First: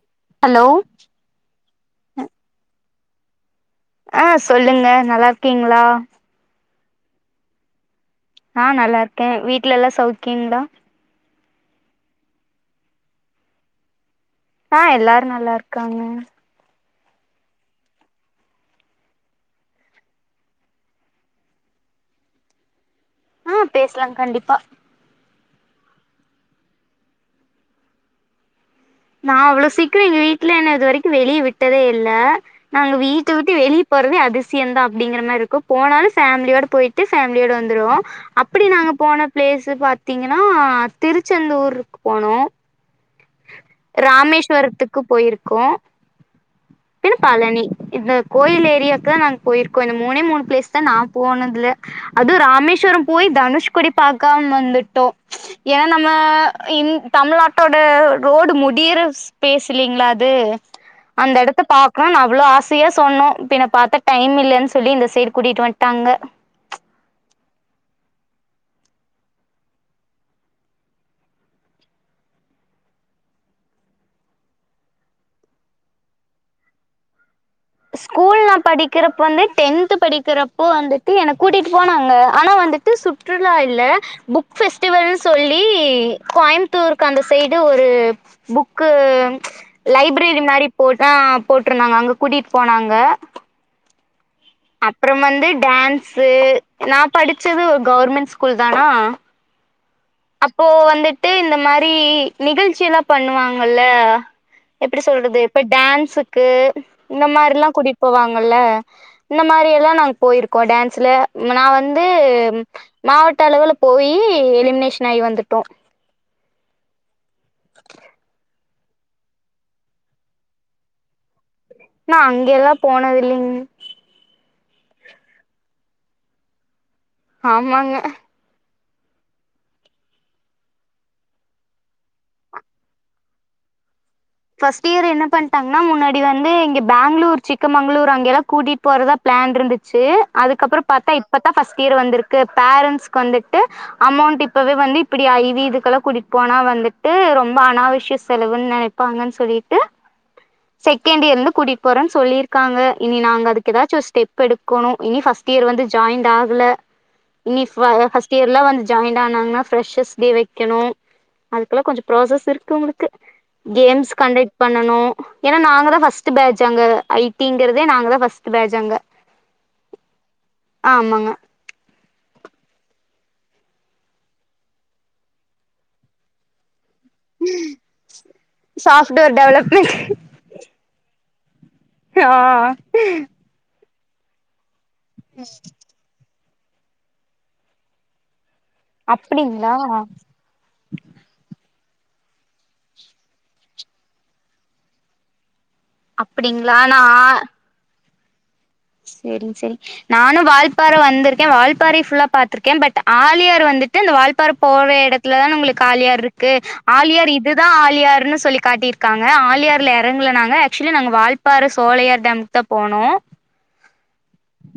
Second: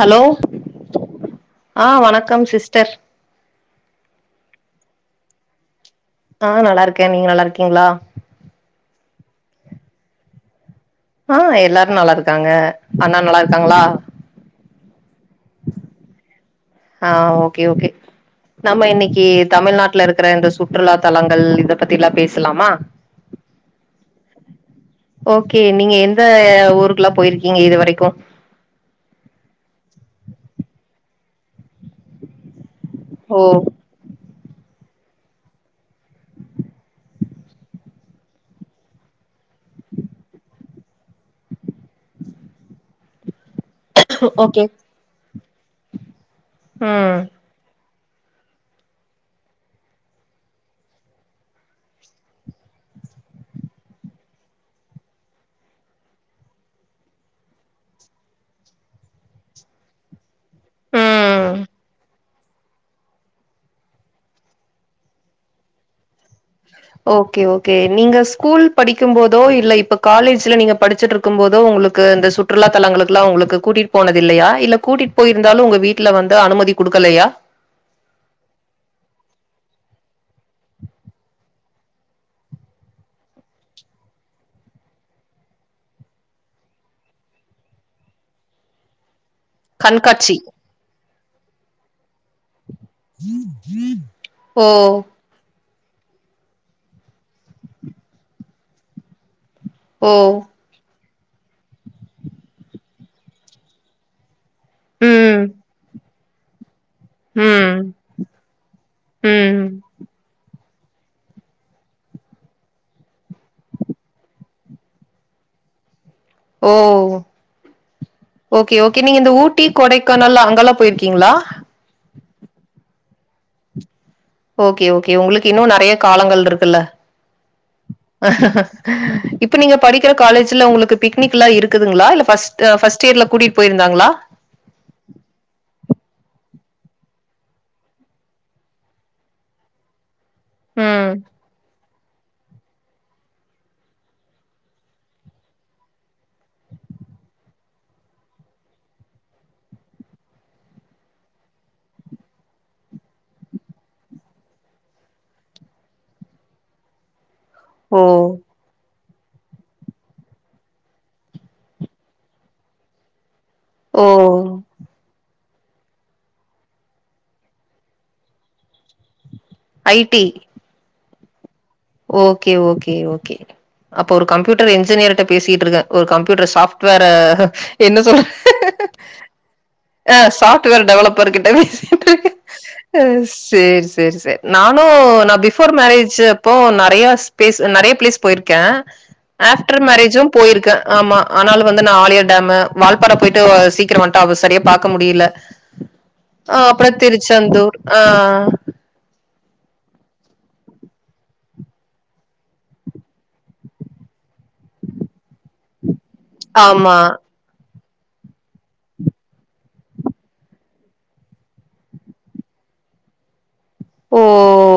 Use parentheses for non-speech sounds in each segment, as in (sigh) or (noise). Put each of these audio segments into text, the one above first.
Hello ஆ வணக்கம் sister ஆ சொல்லுங்க நல்லாருக்கீங்களா ஆ நல்லாருக்கே நீங்க நல்லா இருக்கீங்களா ஆ நல்லா இருக்கே வீட்ல எல்லா சௌவுக்கிங்களா ஆ எல்லாரு நல்லாருக்காங்க அண்ணா நல்லா இருக்காங்களா ஆ எல்லாரு நல்லாருக்காங்க ஆ ஓகே ஓகே நம்ம இன்னக்கி தமிழ்நாட்டுல இருக்குற இந்த சுற்றுலா தலங்கள் இத பத்தி எல்லா பேசலாமா ஆ பேச்லா கண்டிப்பா ஓகே நீங்க எந்த ஊருக்லா பொயிருக்கீங்க இது வரைக்கு நா அவ்ளோ சீக்ரோ எங்க வீட்ல என்ன இது வரைக்கு வெளியே விட்டதே இல்ல நாங்க வீட்ட ஓ விட்டு வெளிய போறதே அதிசயந்தா அப்டிங்ற மாரி இருக்கு போனாலு ஃபேம்லியோட பொயிட்டு ஃபேம்லியோட வந்துடுவோ அப்பிடி நாங்க போன பிளேஸ் பாத்திங்கினா திருச்செந்தூருக்கு போனோ ஓகே ராமேஸ்வரத்துக்கு பொயிருக்கோ பின்ன ம் பழனி இந்த கோயில் ஏரியாக்குதா நாங்க பொயிருக்கோ இந்த மூணே மூணு பிளேஸ்தா நா போனதுல அது ராமேஸ்வரோபோய் தனுஷ்கோடி பாக்காம வந்துட்டோ ஏனா நம்ம இன் தமிழ்நாட்டோட ரோடு முடியிற இஸ் ப்ளேஸ் இலீங்ளா அது அந்த ம் எடத் பாக்கணு நா அவ்ளோ ஆசையா சொன்னேபின்ன பாத்தா டைம் இல்லன்னு சொல்லி இந்த சைட் கூட்டிட்டு வந்துட்டாங்க ஓகே ஓகே நீங்க ஸ்கூல் படிக்கு போதோ இல்ல இப்ப காலேஜ்ல நீங்க படிச்சிட் ருக்கும்போதோ உங்ளுக்கு இந்த சுற்றுலா தலங்களுக்குல்லா உங்ளுக்கு கூட்டிட்டு போனது இல்லையா இல்ல கூட்டிட்டு பொயிருந்தாலு உங்க வீட் வீட்ல வந்து அனுமதி குடுக்கலையா ஸ்கூல்ல படிக்கிறப்போ வந்து டென்த் படிக்கிறப்போ வந்துட்டு என கூட்டிட்டு போனாங்க ஆனா வந்துட் டு சுற்றுலா இல்ல புக் ஃபெஸ்ட்டிவல்னு சொல்லி கோயம்த்தூருக்கு அந்த சைடு ஒரு புக்கு கண்காட்சி லைப்ரரி மாரி போட் ஆ போட்ருந்தாங்க அங்க கூட்டிட் போனாங்க ம் ம் அப்றம் வந்து டான்ஸு நா படிச்சது ஒரு கவ்ர்மெண்ட் ஸ்கூல் தானா ஓ இப்போ வந்துட்டு இந்த மாரி நிகழ்ச்சிலா பண்ணுவாங்கல்ல எப்டி சொல்றது ம் இப்ப டான்ஸுக்கு இந்த மாரிலா ம் கூட்டிட் போவாங்கல இந்த ம் மாரியலா நாங் க பொயிருக்கோ டான்ஸ்ல நா வந்து மாவட்ட அளவில போயி எலிமினேஷன் ஆய் வந்துட்டோ ஓ ஓகே ஓகே நீங்க இந்த ஊட்டி கொடைக்கானல் அங்கெல்லா பொயிருக்கீங்ளா நா அங்க எல்லா போனது இல்லிங் ஓகே ஓகே உங்ளுக்கு இன்னு நறைய காலங்கள்ருக்குல்ல ஆமாங்க இப்ப நீங்க படிக்கிற காலேஜ்ல உங்களுக்கு பிக்னிக் எல்லா இருக்குதுங்ளா இல்ல ஃபஸ் ஃபஸ்ட்டு இயர்ல கூட்டிட்டு பொயிருந்தாங்லா ஃபஸ்ட்டு இயர் என்ன பண்ட்டாங்ன்னா முன்னாடி வந்து இங்க பேங்ளூர் சிக்கமங்ளூர் அங்கெல்லா கூட்டிட் போறதா பிளான் இருந்துச்சு அதுக்கப்றோ பாத்தா ம் இப்பதா ஃபஸ்ட் இயர் வந்ருக்கு பேரண்ட்ஸ்க்கு வந்துட்டு அமௌண்ட் இப்பவே வந்து இப்டி ஐ வி இதுக்கெல்லா கூட்டிட் போனா வந்துட்டு ரொம்ப அனாவசிய செலவுன்னு நெனைச் பாங்கான் சொல்லிட்டு செகண்ட் இயர்லருந்து கூட்டிட் போறன் சொல்லிருக்காங்க இனி நாங்க அதுக்கு ஏதாச்சு ஒரு ஸ்டெப் எடு க்கோனு இனி ஃபஸ்ட் இயர் வந்து ஜாயிண்ட் ஆகல இனி ஃப் ஓ ஃபஸ்ட்டு இயர்லா வந்து ஜாய் ய்ண்ட் ஆனாங்ன்னா ப்ரெஸ்ஸெஸ் வைக்கணு அதுக்குல்லா கொஞ்சோ ப்ராசஸ் இருக்கு உங்ளுக்கு ஓ கேம்ஸ் கண்டக்ட் பண்ணனு ஏன்னா நாங்கதா பஸ்ட்டு பேஜ் அங்க ஐ டி ங்றதே நாங்க தா பஸ்ட்டு பேஜ் அங்க ஐ டி ஆமாங்க ஓகே ஓகே ஓகே அப்ப ஒரு கம்ப்யூட்டர் இன்ஜினியர்ட்ட பேசிட்ருக்கே ஒரு கம்ப்யூட்டர் சாஃப்ட் ட்வேர என்ன சொல்ற சாஃப்ட்வேர் டெவலப்மெண்ட் ஆ சாஃப்ட் ட்டுவேர் டெவலப்பர் கிட்ட ஆ பேசிகிட்ருக்கே அ சேர் சேர் சேர் நானு நா பிஃபோர் மேரேஜு அப்போ நெறையா ஸ்பேஸ் நெறைய ப்ளேஸ் போய்ருக்கே அப்டிங்களா ஆப்டர் மேரேஜும் போயிருக்கே ஆமா ஆனாலு வந்து நா ஆழியார் டேமு வால்பாற போயிட்டு சீக்ரோ வன்ட்டா அவ சரியா பாக்க முடியல உ ஆ அப்றோ திருச்சந்தூர் ஆ ஆ நானு வால்பாற வந்துருக்கே வால்பறை ஃபுல்லா பாத்துருக்கே பட் ஆழியார் வந்துட் ட்டு இந்த வால்பாற போற எடத்துல தான உங்களுக்கு ஆழியார் இருக்கு ஆமா ஆழியார் இப் இது தா ஆலியாருன்னு சொல்லி காட்டி இருக்காங்க ஆழியார்ல எறங்கல நாங்க ஆக்சுவலி நாங்க வால்பாற சோலையார் டேம் த்த போனோ ஓ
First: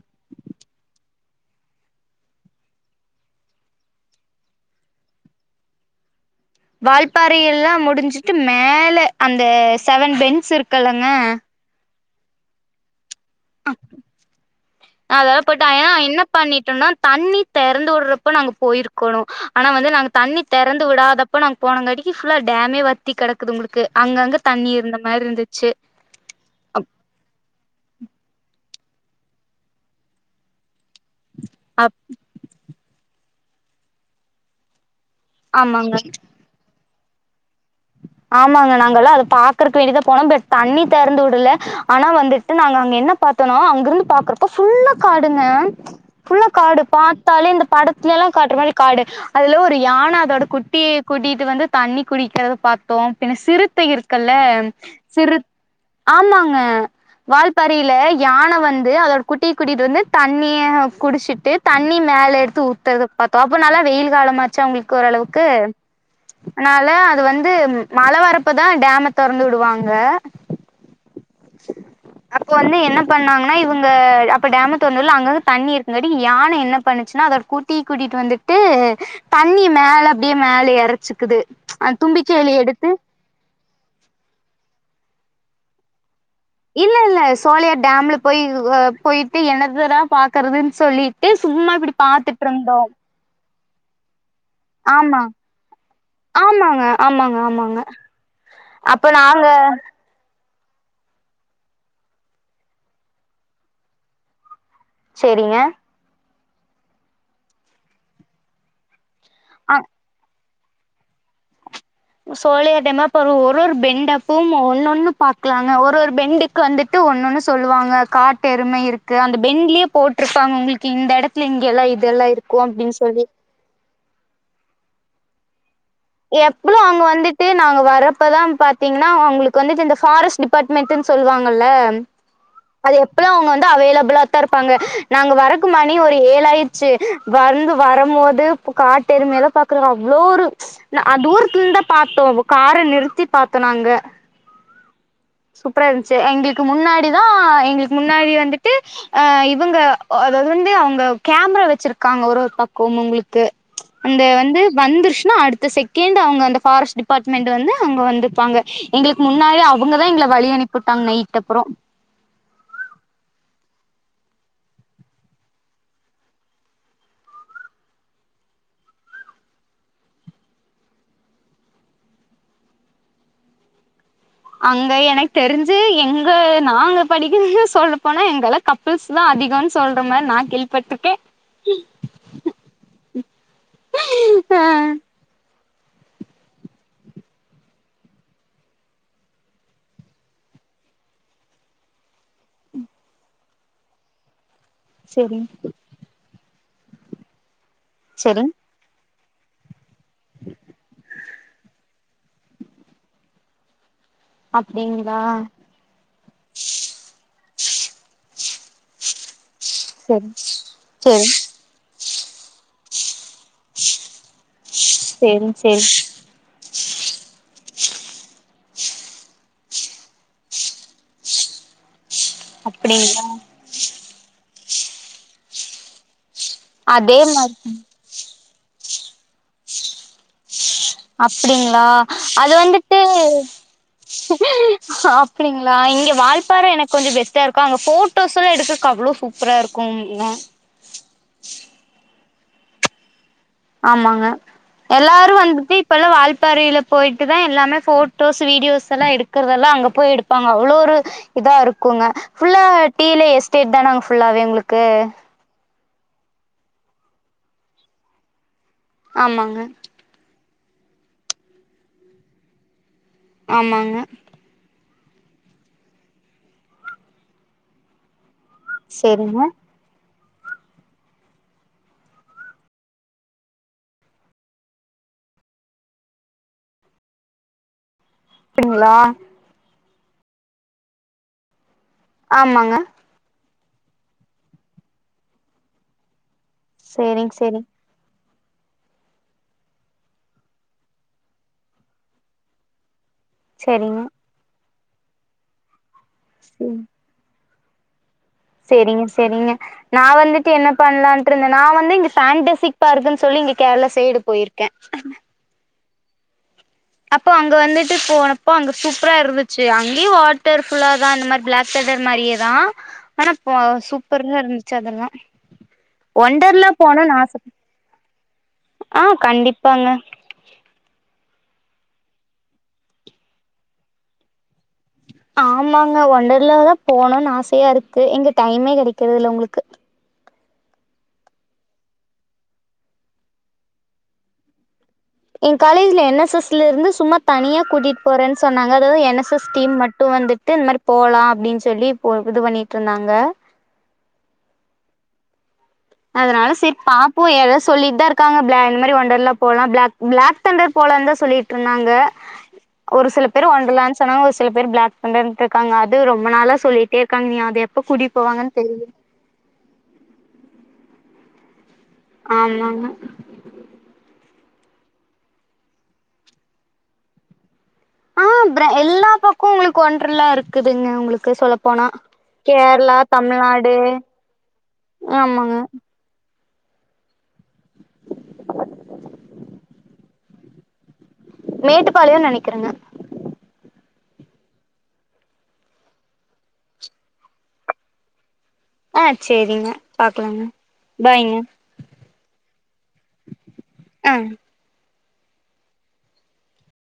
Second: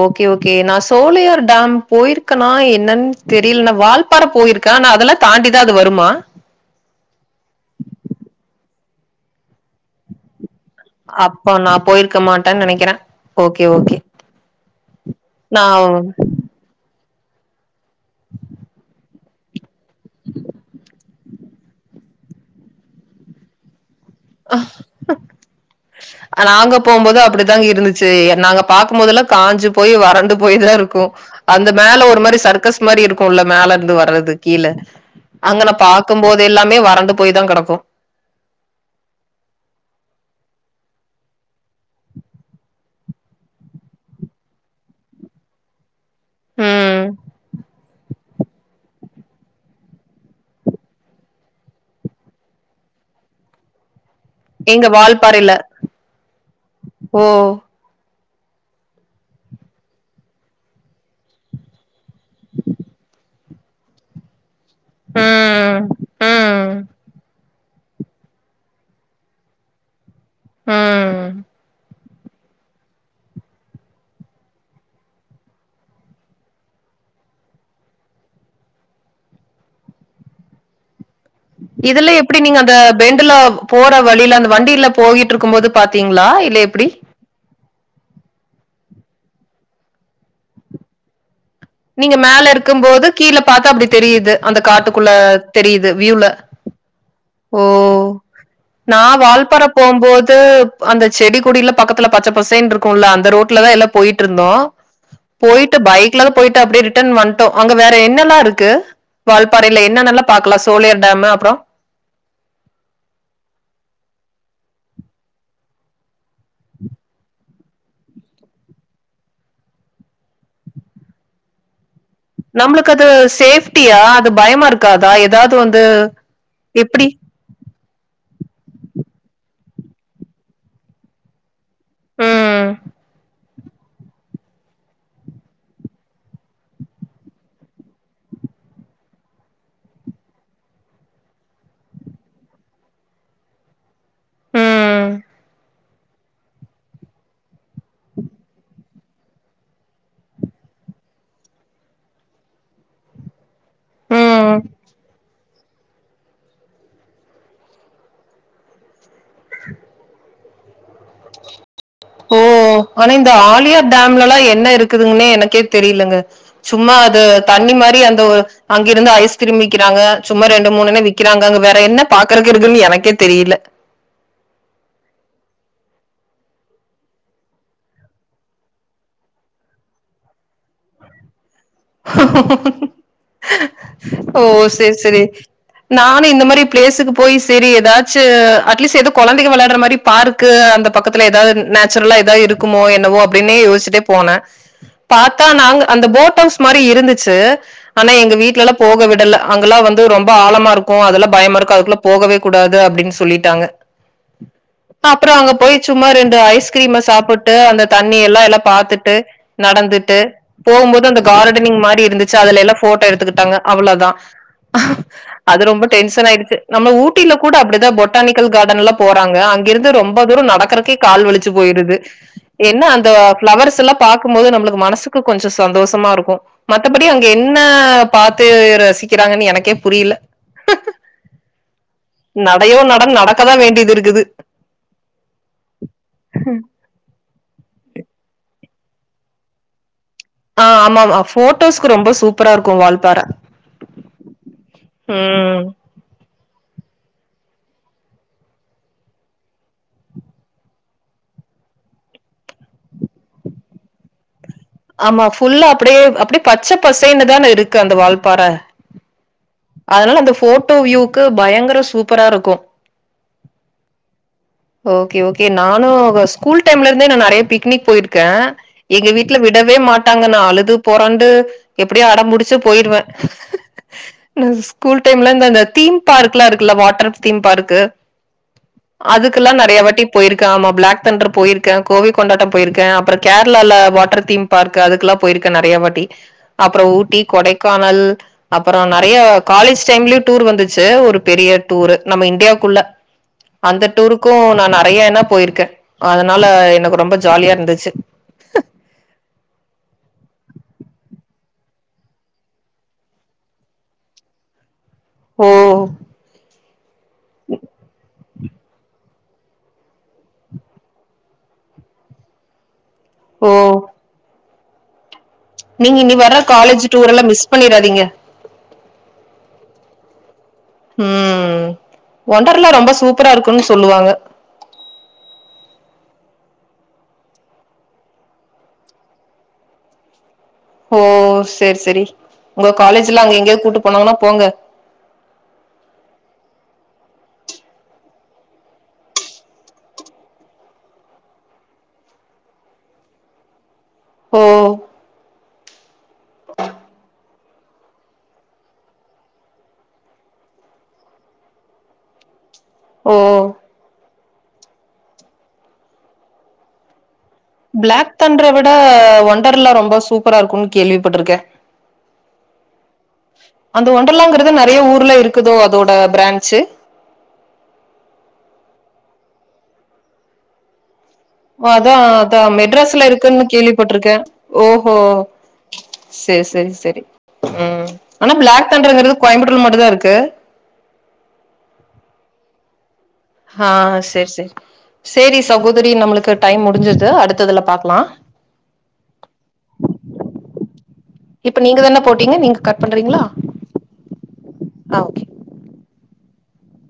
ஓகே ஓகே நா சோலையார் டேம் போயிருக்கனா என்னன்னு தெரியல நா வால்பாற போயிருக்கே ஆனா அதெல்லா தாண்டி தா அது வருமா வால்பாறை எல்லா முடுஞ்சுட்டு மேல அந்த செவன் பென்ஸ் இருக் அப்ப நா போயிருக்க மாட்டேன் நெனைக்கிறே ஓகே ஓகே நா பண்ணிட்டோனா தண்ணி தெறந்து விடுறப்ப நா போயிருக்கணு ஆனா வந்து நாங்க தெறந்து விடாதப் இப்ப நாங்க போனங்காட்டிக்கி ஃபுல்லா டேமே வத்தி கெடக்குது உங்களுக்கு அங்கங்க தண்ணி இருந்த மாரி இருந்துச்சு நாங்க போகும்போது அப்டிதாங்க இருந்துச்சு எ நாங்க பாக்கபோதெல்லா காஞ்சு போயி வறண்டு போய்தா இருக்கு அந்த மேல ஒரு மாரி சர்க்கஸ் மாரி இருக்குல்ல மேல இருந்து வர்றது கீழ அங்கன ஆமாங்க பாக்கும் போது எல்லாமே வறண்டு போய் தா கெடக்கு ஆமாங்க நாங்கல்லா அது பாக்குறக்கு வேண்டியதா போனோம் ப்ட் தண்ணி தெறந்து வுடல ஆனா வந்துட்டு நாங்க அங்க என்ன பாத் த்தனோ அங்க இருந்து பாக்குறப்போ ஃபுல்லா காடுங்க ஃபுல்லா காடு ம். பாத்தாலே இந்த படத்துலெல்லா காட்ற மாரி காடு அதுல ஒரு யான அதோட குட்டிய கூட்டிட்டு வந்து குடிக்கிறத பாத் தோம் பின்ன சிறுத்தை இருக்குல்ல எங்க சிறுத் வால்பாறையில. ஆமாங்க ஓ! வால்பாற றையில யான வந்து அதோட குட்டிய கூட்டிட்டு வந்து தண்ணிய குடுச்சுட்டு தண்ணி மேல எடுத்து ஊத்தர்த பா பாத்தே அப்ப நல்லா வெயில் காலமாச்சா உங்களுக்கு ஓரளவுக்கு ம். ம். அதுனால அது வந்து மழ வரப்பதா டேம தொறந்து விடுவாங்க ம் அப்ப வந்து என்ன பண்ணாங்கன்னா இவுங்க அப்ப டேம தொறந்து வுட்ல அங்கங்க தண்ணி இருக்கங்காட்டி யான என்ன பண்ணுச்சுன்னா அதோட குட்டிய கூட்டிட்டு வந்துட்டு தண்ணிய மேல அப்டியே மேல எறச்சுக்குது அந்த இதெல்லா எப்டி தும்பிக்கையில நீங்கஅந்த எடுத்து பெண்டுல போற வழியில அந்த வண்டில போகிட்ருக்கும் போது பாத்தீங்ளா இ இல்ல இல்ல சோலையார் டேம்ல போய் இ போயிட்டு என்னத்தடா பாக்குறதுன் சொல்லி ட்டு சும்மா இப்டி நீங்க மேல பாத்துட்ருந்தோ இருக்கும்போது கீழ பாத்தா அப்டி தெரியுது அந்த காட்டுக்குள்ள ஆமா தெரியுது வியூல ஆமாங்க ஆமாங்க ஓ ஆமாங்க நா அப்ப நாங்க வால்பாற போம்போது அந்த செடி கொடில்லா பக்கத்துல பச்ச பசேன்ருக்குல்ல அந்த ரோட்லதா எல்லா போயிட்ருந்தோ சேரிங்க போயிட்டு பைக்லதா போயிட்டு அப்டியே ரிட்டன் வன்ட்டோ அங்க வேற என்னல்லா இருக்கு வால்பாறையில என்னெல்லா பாக்கலா சோலையார் டேமு அப்றோ சோலையார் டேமு அப்றோ ஒரு ஒரு பெண்ட்டு அப்பவும் ஒன்னொண்ணு பாக்லாங்க ஒரு ஒரு பெண்ட்டு க்கு வந்துட்டு ஒன்னொன்னு சொல்லுவாங்க காட்டு எரும இருக்கு அந்த பெண்லயே போட்டிருப்பாங்க உங்களுக்கு இந்த எடத்து இங்கல்லா இதெல்லா இருக் நம்மளுக்கு அது சேஃப்டியா அது பயமா இருக்காதா ஏதாவது வந்து எப்பளு அங்க எப்படி? வந்துட்டு நாங்க வரப்பதா பாத்தீங்கன்னா அவங்களுக்கு வந்துட்டு இந்த ஃபாரஸ்ட் டிபார்ட் மெட்னு சொல்லுவாங்கல்ல ம் அது எப்பதா அவங்க வந்து அவைலபிளா (inaudible) இருப்பாங்க நாங்க வரக்கு மணி ஒரு ஏழாயிருச்சு வந்து வரபோது காட்டெருமயல்லா பாத் க்ற அவ்ளோ ஒரு அது தூரத்துல இருந்துதா பாத்தோ கார நிறுத்தி பாத்தோ நாங்க ம் சூப்பரா இருந்துச்சு எங்களுக்கு முன்னாடி தா எங்களுக்கு முன்னாடி வந்துட்டு அ இவங்க அதாவது வந்து அவங்க கேமரா வச்சிருக்காங்க ஒரு ஒரு பக்கோமு உங்களுக்கு அந்த ம் வந்து வந்துருச்சுன்னா அடுத்த செக் கேண்ட் அவங்க அந்த ஃபாரஸ்ட் டிபார்ட்மெண்ட் வந்து அவங்க வந்துப்பாங்க எங்களுக்கு முன்னாலே அவங்க வழி அனுப்பி வுட்டாங்க நைட் அப்புறோ ஓ ஆனா இந்த ஆலியா டேம்லல்லா என்ன இருக்குதுங்கன்னே எனக்கே தெரியலங்க சும்மா அது தண்ணி மாரி அந்த ஒரு அங்கிருந்து ஐஸ்கிரீம் விக்கிறாங்க சும்மா ரெண்டு மூணுணு விக்கிறாங்க அங்க வேற என்ன பாக்குறக்கு இருக்குன்னு எனக்கே தெரியல அங்க எனக்கு தெரிஞ்சு எங்க நாங்க படிக்கு சொல்ல போனா எங்கள கப்புள்ஸ் தா அதிகோனு சொல்ற மாரி நா கேள்வி பட்ருக்கே ஓ ஆ சேரி சேரி நானு இந்த மாரி பிளேஸுக்கு போய் சேரி ஏதாச்சு அட்லீஸ்ட் ஏதோ கொழந்தைங்க விளயாடுற மாரி பார்கு அந்த பக்கத்துல ஏதாவது நேச்சுரலா ஏதாவது இருக்குமோ என்னவோ அப்பிடினே யோசிச்சுட்டே போனே செரிங் பாத்தா நாங்க அந்த போட்டோஸ் மாரி இருந்துச்சு ஆனா எங்க செரிங் வீட்லலா போக விடல அங்கெல்லா வந்து து ரொம்ப ஆழமா இருக்கு அதெல்லா பயமா இருக்கு அதுக்குள்ள போகவே கூடாது அப்டின்னு சொல்லிட்டாங்க அப்டிங்களா அப்புறோ அங்க போய் சும்மா ரெண்டு ஐஸ்கிரீம சாப்பிட்டு அந்த தண்ணி எல்லா எல்லா பாத்துட்டு நடந்துட்டு செரி போம்போது அந்த செரி கார்டனிங் மாரி இருந்துச்சு அதுல எல்லா ஃபோட்டோ எடுத்துக்கிட்டாங்க அவ்ளோதா செரி அது ரொம்ப செரி டென்ஷன் ஆயிடுச்சு நம்ம ஊ ட்டில கூட அப்பிடிதா பொட்டானிக்கல் கார்டன்லா போறாங்க அங்கிருந்து ரொம்ப தூரோ நடக்கிறதுக்கே கால் வலிச்சு போயிருது என்ன அந்த அப்டிங்களா ஃப்ளவர்ஸ்ல்லா பாக்கும்போது நம்மளுக்கு மனசுக்கு கொஞ்சோ சந்தோஷமா இருக்கு மத்தபடி அதே அங்க மாரி என்ன பாத்து ரசிக்கிறாங்கன்னு எனக்கே புரியல அப்பிடிங்களா அது நடையோ வந்துட்டு நட நடக்கதான் வேண்டியது இருக்குது. ஆ அப்பிடிங்களா இங்க வால்பாற எனக்கு கொஞ்சோ பெஸ்டா இருக்கு அங்க போட்டோஸ் எல்லா எடுக்கக்கு அவ்ளோ சூப்பரா இருக்குங்க ஆ ஆமா ஆமா போட்டோஸ்க்கு ரொம்ப சூப்பரா இருக்கு வால்பாற ஆமாங்க எல்லாரு ம் வந்துட்டு இப்போல்லா வால்பாரையில போயிட்டு தா எல்லாமே ஃபோட்டோஸ் வீடியோஸ் எல்லா எடுக்கிறதெல்லா அங்கே போய் எடுப்பாங்க அவ்ளோ ஒரு இதா இருக்குங்க ஃபுல்லா டீ எஸ்டேட் தான்ங்கஃபுல்லாவே உங்களுக்கு ஆமா ஃபுல்லா அப்படியே அப்படியே பச்ச பசன்னுதானே இருக்கு அந்த வாழ்ப்பாற ஆமாங்க அதனால அந்த ஃபோட்டோ வியூக்கு பயங்கர சூப்பரா இருக்கு ஆமாங்க ஓகே ஓகே நானு ஸ்கூல் டைம்ல இருந்தே நா நறைய பிக்னிக் போயிருக்கே எங்க வீட்டுல செரிங்க விடவே மாட்டாங்க நா அழுது பொறண்டு எப்டியோ அடம்புடிச்சு போயிடுவே ஸ்கூல் டைம்ல இந்தந்த தீம் பார்க்ல்லா இருக்குல்ல வாட்டர் தீம் பார்க்கு அப்டிங்களா க்குல்லா நறையாவாட்டி போயிருக்கே ஆமா பிளாக் தாண்டர் போயிருக்கே கோவை கொண்டாட்டம் ஆமாங்க போயிருக்கே அப்பற கேர்ளால வாட்டர் தீம் பார்க் அதுக்குல்லாம் போயிருக்கேன் நறைய வாட்டி அப்புறோ ஊட்டி செரிங்க செரிங்க கொடைக்கானல் அப்புறொ நறைய காலேஜ் டைம்லயும் டூர் வந்துச்சு ஒரு பெரிய டூரு நம்ம இந்தியாக்குள்ள அந்த செரிங்க டூருக்கூ நா நறையான்னா போயிருக்கே அதனால ம் எனக்கு ரொம்ப ஜாலியா இருந்துச்சு சேரிங்க சேரிங்க நா வந்துட்டு என்ன பண்லான்ட்டு இருந்தனா நா வந்து இங்க ஃபேண்டசிக் பார்க்குன் சொல்லி இங்க கேர்ளா சைடு போயிருக் கே ஓ அப்போ அங்க வந்துட்டு போனப் ப்போ அங்க சூப்பரா இருந்துச்சு அங்கேயே வாட்டர் ஃபுல்லா தா இந்த மாரி பிளாக் தன்டர் மாரியேதா ஆனா ஓ பா சூப்பரா இருந்துச்சு அதெல்லா நீங்க இனி வர ஒண்டர்லா காலேஜ் டூர் போணுன்னு எல்லாம் ஆச மிஸ் பண்ணீறாதீங்க ஆ கண்டிப்பாங்க ம் ஒண்டர்ல்லா ரொம்ப சூப்பரா இருக்குன்னு சொல்லுவாங்க ஆமாங்க ஒண்டர்ல தா போனுன்னு ஆசையா இருக்கு எங்க டைமே கெடைக்கிறது இல்ல உங்களுக்கு ஓ சேரி சேரி உங்க காலேஜ்லா அங்க எங்கயாவ்து கூட்டு போனாங்கன்னா போங்க என் காலேஜ்ல என் எஸ் எஸ்ல இருந்து சும்மா தனியா கூட்டிட் போறேன்னு சொன்னாங்க அதாவ்து என் எஸ் எஸ் டீம் மட்டும் வந்துட்டு ட்டு இந்த மாரி போலா அப்டின் சொல்லி இப்போ இது பண்ணிகிட்ருந்தாங்க ஓ அதனால செரி பாப்போ ஏதோ சொல்லிகிட் தா இருக்காங்க பிளா இந்த மாரி ஒண்டர்லா போலா பிளாக் பிளாக் தண்டர் போலன்தா சொல்லிகிட்ருந்தாங்க ஒரு ஓ சில பேர் ஒன்டர்லான் சொன்னாங்க ஒரு சில பேர் பிளாக் தண்டர்னுட்ருக்காங்க அது ரொம்ப நாளா சொல்லிகிட்டே இருக்காங்க நீ அது எப்ப பிளாக் கூட்டிட்டு தண்டர போவாங்கன்னு விட தெரியல ஒண்டர்ல்லா ரொம்ப சூப்பரா இருக்குன்னு கேள்விப்பட்ருக்கே ஆமாங்க அந்த ஒண்டர்லாங்கறது நறைய ஊர்ல இருக்குதோ அதோட ப்ரான்ஞ்சு ஆ ப்ரா எல்லா பக்கமு உங்களுக்கு ஒன்டர்லா இருக்குதுங்க உங்களுக்கு சொல்ல போனா அதா அதா கேரளா மெட்ராஸ்ல இருக்குன்னு தமிழ்நாடு கேள்விப்பட்ருக்கே ஓஹோ ஆமாங்க சேரி சேரி சேரி ம் ஆனா பிளாக் தாண்டர்ங்கிறது கோயம்புத்தூர்ல மட்டுந்தா இருக்கு மேட்டுப்பாளையொன் நெனக்கிறேங்க ஹா சேரி சேரி சேரி சகோதரி நம்மளுக்கு டைம் முடிஞ்சுது அடுத்ததுல பாக்லா ஆ சேரிங்க பாக்லாங்க பாய்ங்க இப்ப நீங்க தான போட்டீங்க நீங்க கட் பண்றீங்ளா அ ஆ ஓகே